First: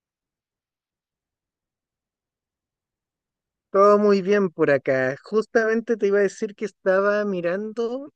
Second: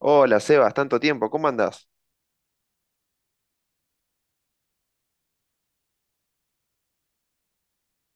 Hola Sebas, tanto tiempo, ¿cómo andás? Todo muy bien por acá. Justamente te iba a decir que estaba mirando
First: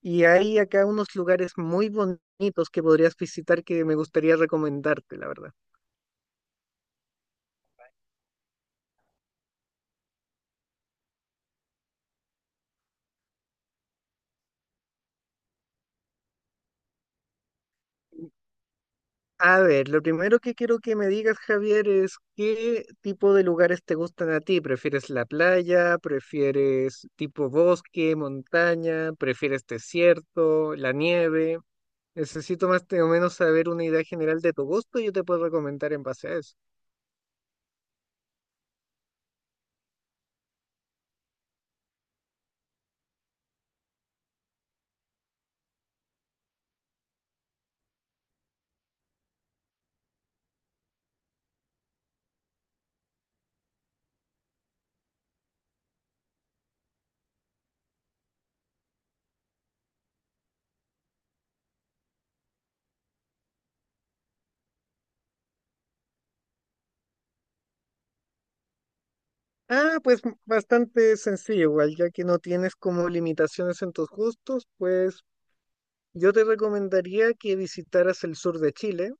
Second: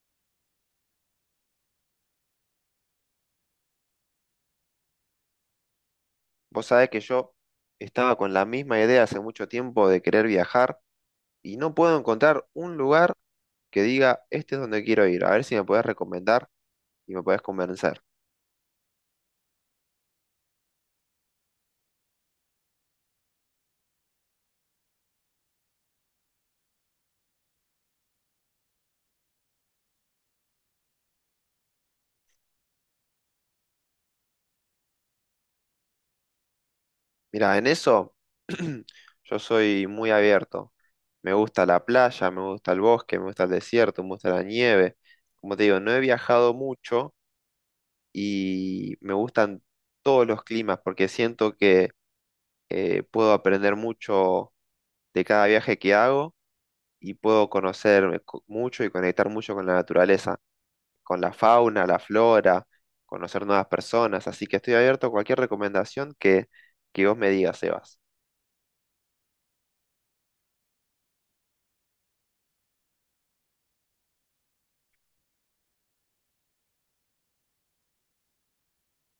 y hay acá unos lugares muy bonitos que podrías visitar que me gustaría recomendarte, la verdad. Vos sabés que yo estaba con la misma idea hace mucho tiempo de querer viajar y no puedo encontrar un lugar que diga, este es donde quiero ir, a ver si me podés recomendar y me podés convencer. A ver, lo primero que quiero que me digas, Javier, es qué tipo de lugares te gustan a ti. ¿Prefieres la playa? ¿Prefieres tipo bosque, montaña? ¿Prefieres desierto, la nieve? Necesito más o menos saber una idea general de tu gusto y yo te puedo recomendar en base a eso. Mira, en eso yo soy muy abierto. Me gusta la playa, me gusta el bosque, me gusta el desierto, me gusta la nieve. Como te digo, no he viajado mucho y me gustan todos los climas porque siento que puedo aprender mucho de cada viaje que hago y puedo mucho y conectar mucho con la naturaleza, con la fauna, la flora, conocer nuevas personas. Así que estoy abierto a cualquier que vos me digas, Sebas. Ah, pues bastante sencillo, igual, ya que no tienes como limitaciones en tus gustos, pues yo te recomendaría que visitaras el sur de Chile,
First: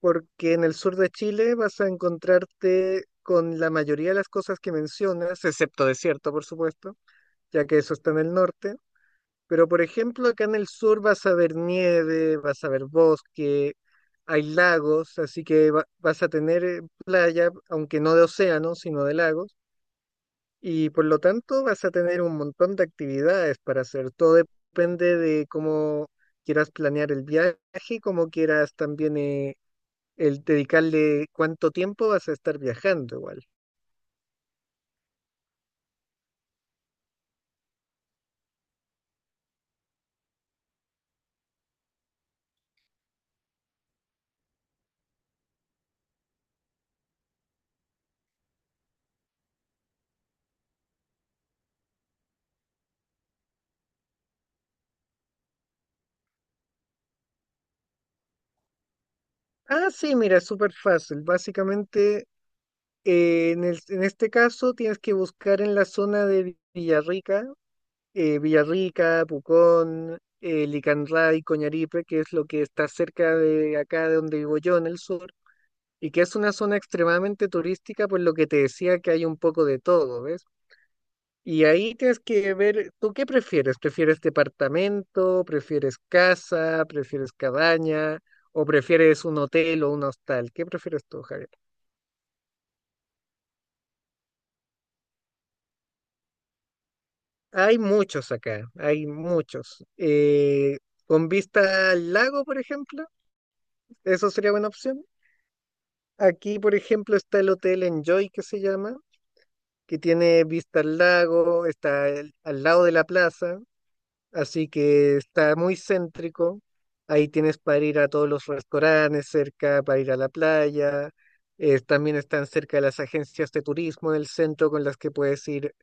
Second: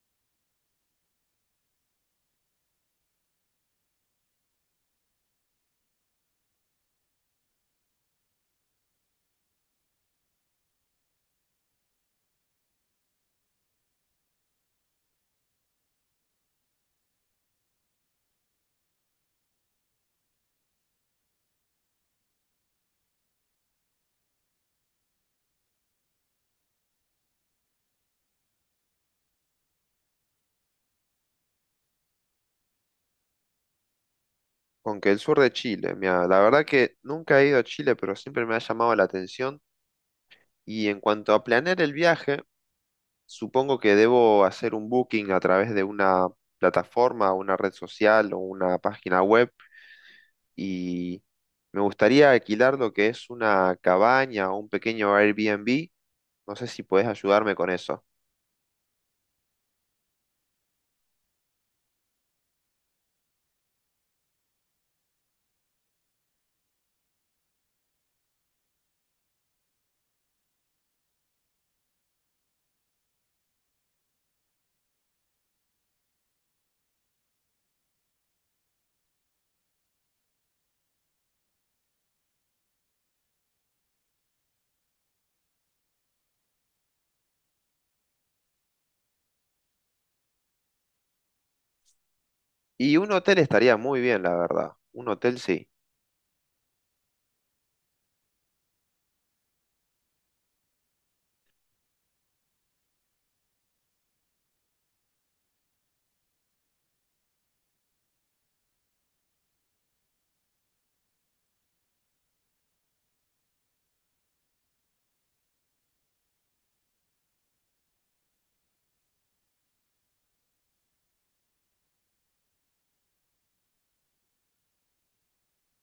porque en el sur de Chile vas a encontrarte con la mayoría de las cosas que mencionas, excepto desierto, por supuesto, ya que eso está en el norte. Pero por ejemplo, acá en el sur vas a ver nieve, vas a ver bosque, hay lagos, así que vas a tener playa, aunque no de océano, sino de lagos. Y por lo tanto vas a tener un montón de actividades para hacer. Todo depende de cómo quieras planear el viaje, cómo quieras también, el dedicarle cuánto tiempo vas a estar viajando igual. Con que el sur de Chile, mira, la verdad que nunca he ido a Chile, pero siempre me ha llamado la atención. Y en cuanto a planear el viaje, supongo que debo hacer un booking a través de una plataforma, una red social o una página web, y me gustaría alquilar lo que es una cabaña o un pequeño Airbnb. No sé si puedes ayudarme con eso. Ah, sí, mira, es súper fácil. Básicamente, en este caso tienes que buscar en la zona de Villarrica, Villarrica, Pucón, Licanray, Coñaripe, que es lo que está cerca de acá de donde vivo yo en el sur y que es una zona extremadamente turística, por lo que te decía que hay un poco de todo, ¿ves? Y ahí tienes que ver, ¿tú qué prefieres? ¿Prefieres departamento? ¿Prefieres casa? ¿Prefieres cabaña? ¿O prefieres un hotel o un hostal? ¿Qué prefieres tú, Javier? Y un hotel estaría muy bien, la verdad. Un hotel sí. Hay muchos acá, hay muchos. Con vista al lago, por ejemplo, eso sería buena opción. Aquí, por ejemplo, está el hotel Enjoy, que se llama, que tiene vista al lago, al lado de la plaza. Así que está muy céntrico. Ahí tienes para ir a todos los restaurantes cerca, para ir a la playa. También están cerca las agencias de turismo del centro con las que puedes ir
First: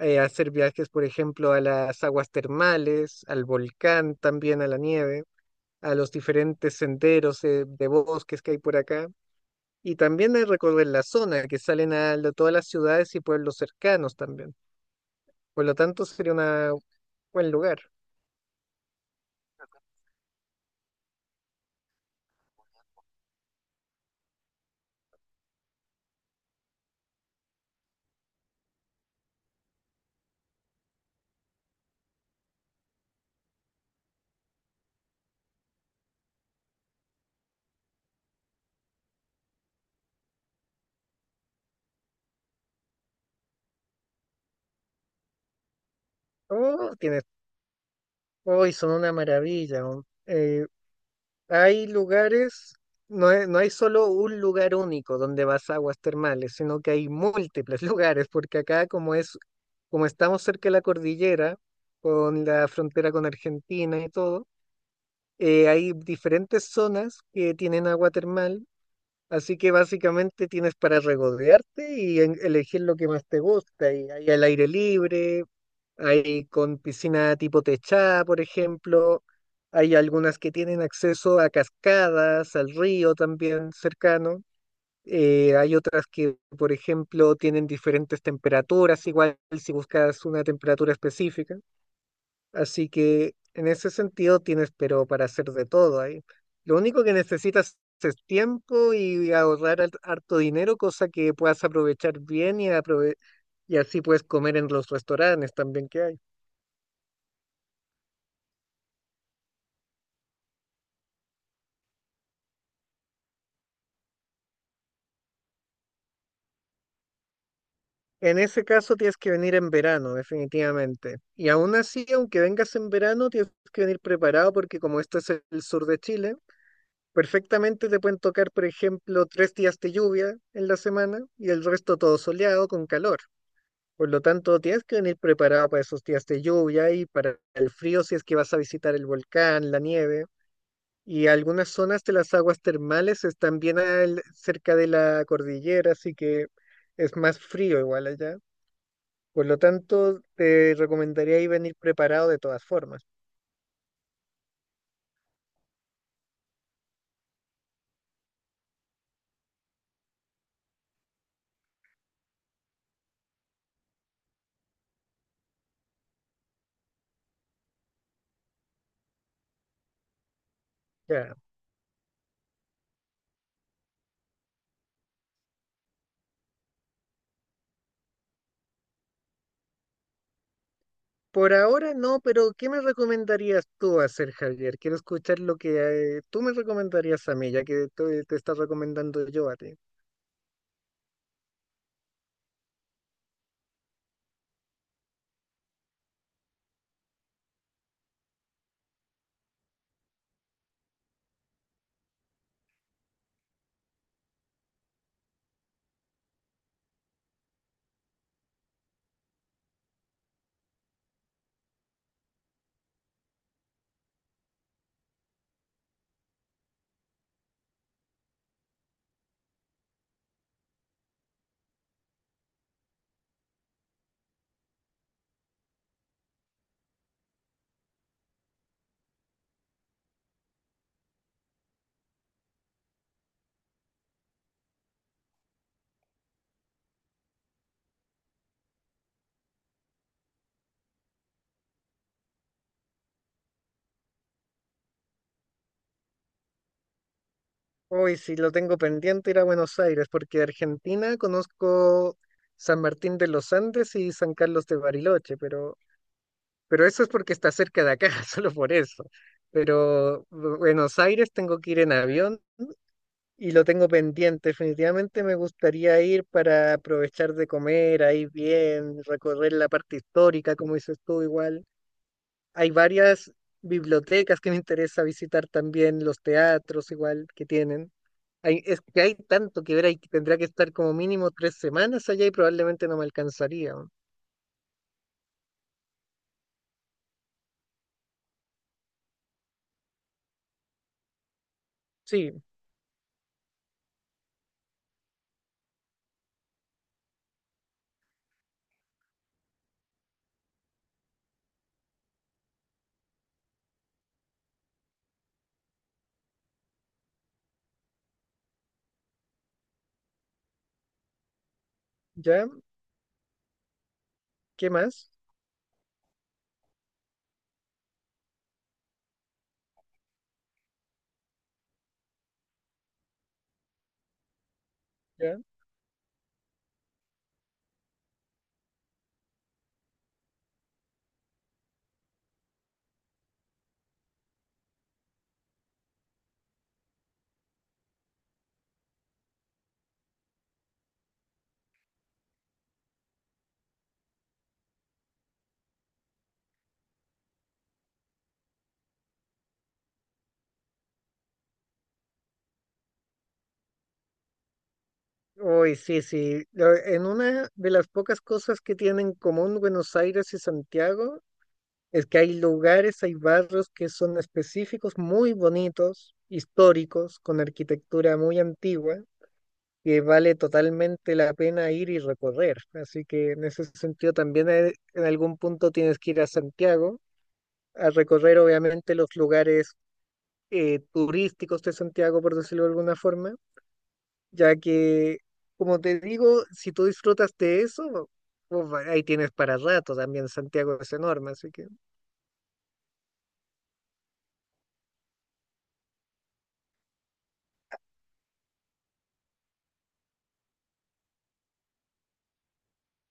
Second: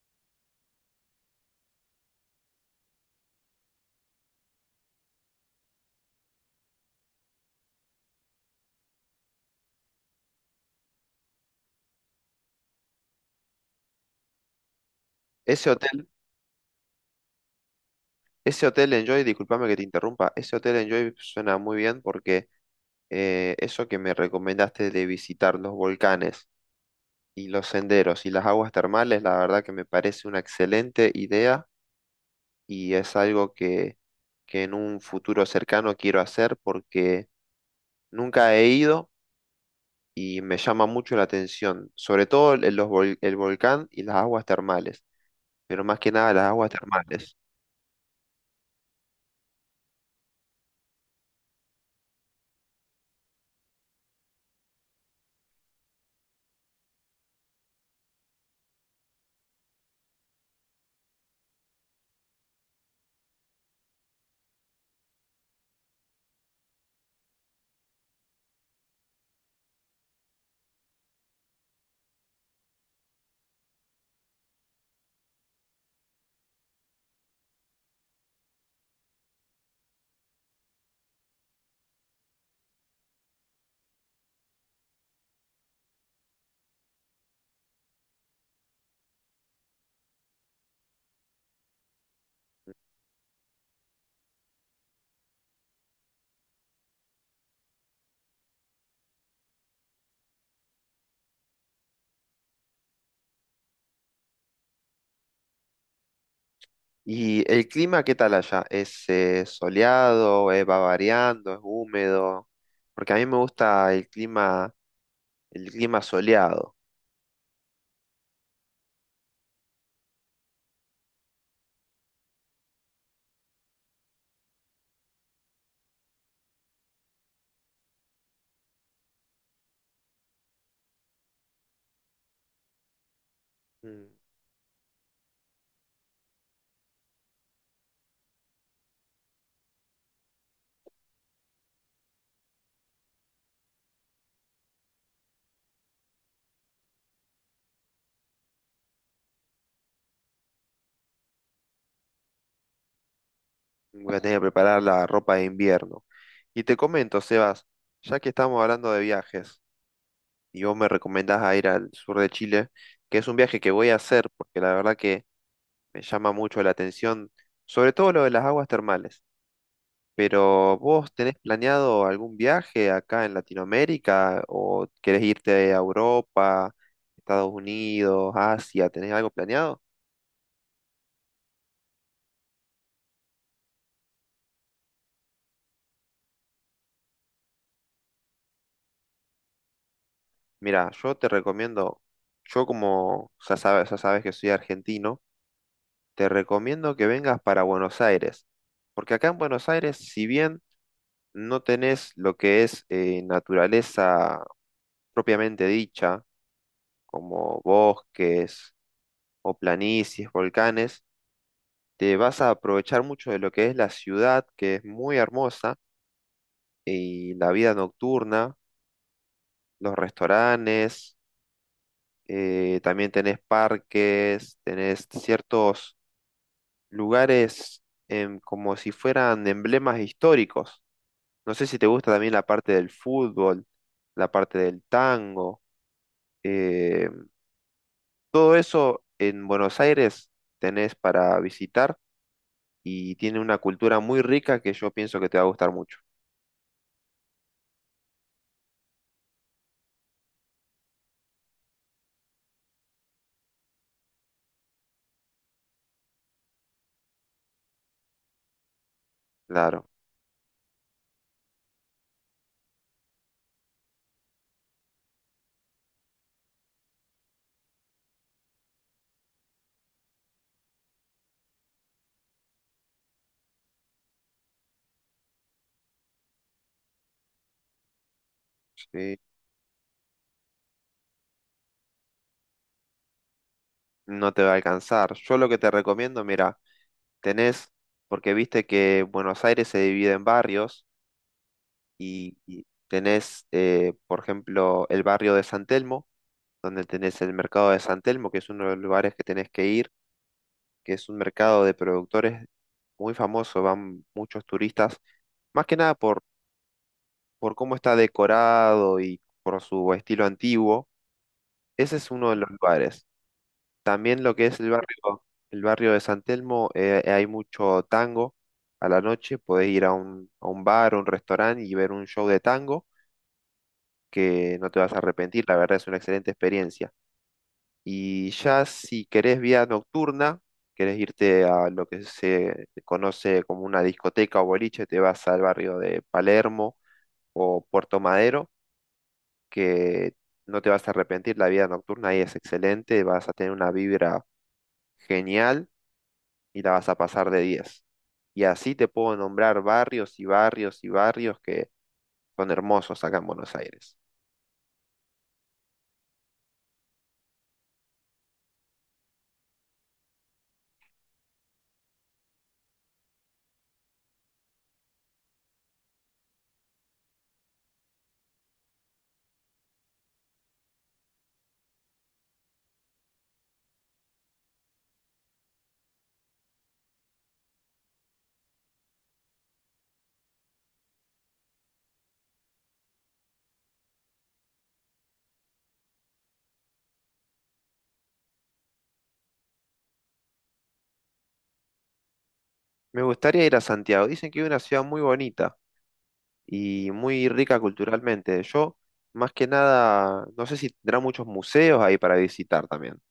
a hacer viajes, por ejemplo, a las aguas termales, al volcán, también a la nieve, a los diferentes senderos de bosques que hay por acá. Y también hay recorrer la zona, que todas las ciudades y pueblos cercanos también. Por Ese lo tanto, hotel, sería un buen lugar. Ese hotel Enjoy, discúlpame que te interrumpa, ese hotel Enjoy suena muy bien porque eso que me recomendaste de visitar los volcanes y los senderos y las aguas termales, la verdad que me parece una excelente idea y es algo que en un futuro cercano quiero hacer porque nunca he ido, y me llama mucho la atención, sobre todo el volcán y las aguas termales, pero más que nada las aguas Oh, tienes. termales. Hoy son una maravilla, ¿no? Hay lugares, no, no hay solo un lugar único donde vas a aguas termales, sino que hay múltiples lugares, porque acá como es, como estamos cerca de la cordillera, con la frontera con Argentina y todo, hay diferentes zonas que tienen agua termal, así que básicamente tienes para regodearte y elegir lo que más te gusta. Y hay al aire libre, hay con piscina tipo techada, por ejemplo. Hay algunas que tienen acceso a cascadas, al río también cercano. Hay otras que, por ejemplo, tienen diferentes temperaturas, igual si buscas una temperatura específica. Así que en ese sentido tienes, pero para hacer de todo ahí. Lo único que necesitas es tiempo y ahorrar harto dinero, cosa que puedas aprovechar bien y y así puedes comer en los restaurantes también que hay. ¿Y el clima qué tal allá? ¿Es soleado, va variando, es húmedo? Porque a mí me gusta el clima soleado. En ese caso tienes que venir en verano, definitivamente. Y aún así, aunque vengas en verano, tienes que venir preparado porque como esto es el sur de Chile, perfectamente te pueden tocar, por ejemplo, tres días de lluvia en la semana y el resto todo soleado con calor. Mm. Por lo tanto, tienes que venir preparado para esos días de lluvia y para el frío si es que vas a visitar el volcán, la nieve. Y algunas zonas de las aguas termales están bien cerca de la cordillera, así que es más frío igual allá. Por lo tanto, te recomendaría ahí venir preparado de todas formas. Voy a tener que preparar la ropa de invierno. Y te comento, Sebas, ya que estamos hablando de viajes y vos me recomendás a ir al sur de Chile, que es un viaje que voy a hacer, porque la verdad que me llama mucho la atención, sobre todo lo de las aguas termales. Pero ¿vos tenés Ya. planeado algún viaje acá en Latinoamérica o querés irte a Europa, Estados Unidos, Asia? ¿Tenés algo planeado? Por ahora no, pero ¿qué me recomendarías tú hacer, Javier? Quiero escuchar lo que tú me recomendarías a mí, ya que te está recomendando yo a ti. Mira, yo como ya sabes que soy argentino, te recomiendo que vengas para Buenos Aires. Porque acá en Buenos Aires, si bien no tenés lo que es naturaleza propiamente dicha, como bosques, o planicies, volcanes, te vas a aprovechar mucho de lo que es la ciudad, que es muy hermosa, y la vida nocturna, los restaurantes, también tenés parques, tenés ciertos lugares como si fueran emblemas históricos. No sé si te gusta también la parte del fútbol, la parte del tango, eh, todo eso en Buenos Aires tenés para visitar y tiene una cultura muy rica que yo pienso que te va a gustar mucho. Hoy, si lo tengo pendiente, ir a Buenos Aires, porque de Argentina conozco San Martín de los Andes y San Carlos de Bariloche, pero eso es porque está cerca de acá, solo por eso. Claro, Pero Buenos Aires tengo que ir en avión. Y lo tengo pendiente, definitivamente me gustaría ir para aprovechar de comer ahí bien, recorrer la parte histórica, como dices tú igual. Hay varias bibliotecas que me interesa visitar también, los teatros igual que tienen. Hay, es que hay sí, tanto que ver, ahí que tendría que estar como mínimo tres semanas allá y probablemente no me alcanzaría. no te va a alcanzar. Yo lo que te recomiendo, mira, tenés, porque viste que Buenos Aires se divide en barrios y, Sí, y tenés, por ejemplo, el barrio de San Telmo, donde tenés el mercado de San Telmo, que es uno de los lugares que tenés que ir, que es un mercado de productores muy famoso, van muchos turistas, más que nada por cómo está decorado y por su estilo antiguo. Ese es uno de ¿ya? los lugares. También lo que es ¿Qué más? El barrio de San Telmo, hay mucho tango a la noche. Podés ir a a un bar o un restaurante y ver un show de tango que no te vas a ¿Ya? arrepentir. La verdad es una excelente experiencia. Y ya si querés vía nocturna, querés irte a lo que se conoce como una discoteca o boliche, te vas al barrio de Palermo o Puerto Madero, que no te vas a arrepentir. La vida nocturna ahí es excelente, vas a tener una vibra genial y la vas a pasar de diez. Y así te puedo nombrar barrios y barrios y barrios que son hermosos acá en Buenos Aires. Uy, sí, sí. Lo- En una de las pocas cosas que tienen en común Buenos Aires y Santiago es que hay lugares, hay barrios que son específicos, muy bonitos, históricos, con arquitectura muy antigua, que vale totalmente la pena ir y recorrer. Así que en ese sentido también, en algún punto tienes que ir a Santiago a recorrer obviamente los lugares turísticos de Santiago, por decirlo de alguna forma, ya que, como te digo, si tú disfrutas de eso, uf, ahí tienes para rato también, Santiago es enorme, así que. Me gustaría ir a Santiago. Dicen que es una ciudad muy bonita y muy rica culturalmente. Yo, más que nada, no sé si tendrá muchos museos ahí para visitar también.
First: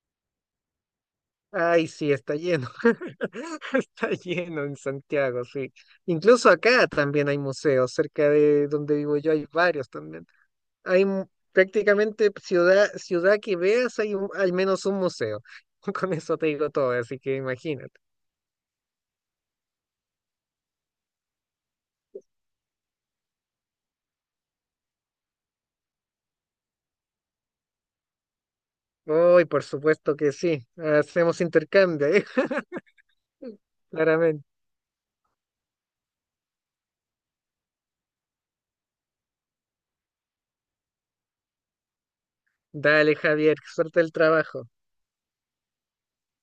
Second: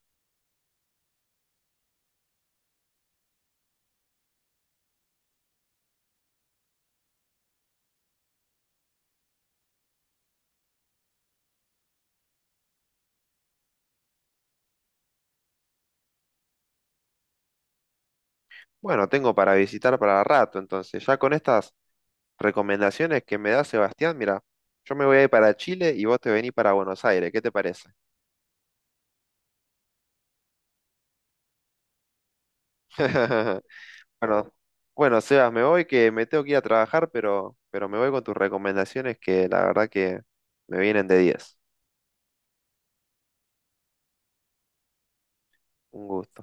Ay, sí, está lleno. Está lleno en Santiago, sí. Incluso acá también hay museos, cerca de donde vivo yo hay varios también. Hay mu- Prácticamente ciudad, ciudad que veas, hay al menos un museo. Con eso te digo todo, así que imagínate. Bueno, tengo para visitar para rato, entonces ya con estas recomendaciones que me da Sebastián, mira, yo me voy a ir para Chile y vos te venís para Buenos Aires. ¿Qué te parece? Hoy, por supuesto que sí. Hacemos intercambio, ¿eh? Claramente. Bueno, bueno, Sebas, me voy que me tengo que ir a trabajar, pero me voy con tus recomendaciones que la verdad que me vienen de diez. Dale, Javier, suerte el trabajo. Un gusto.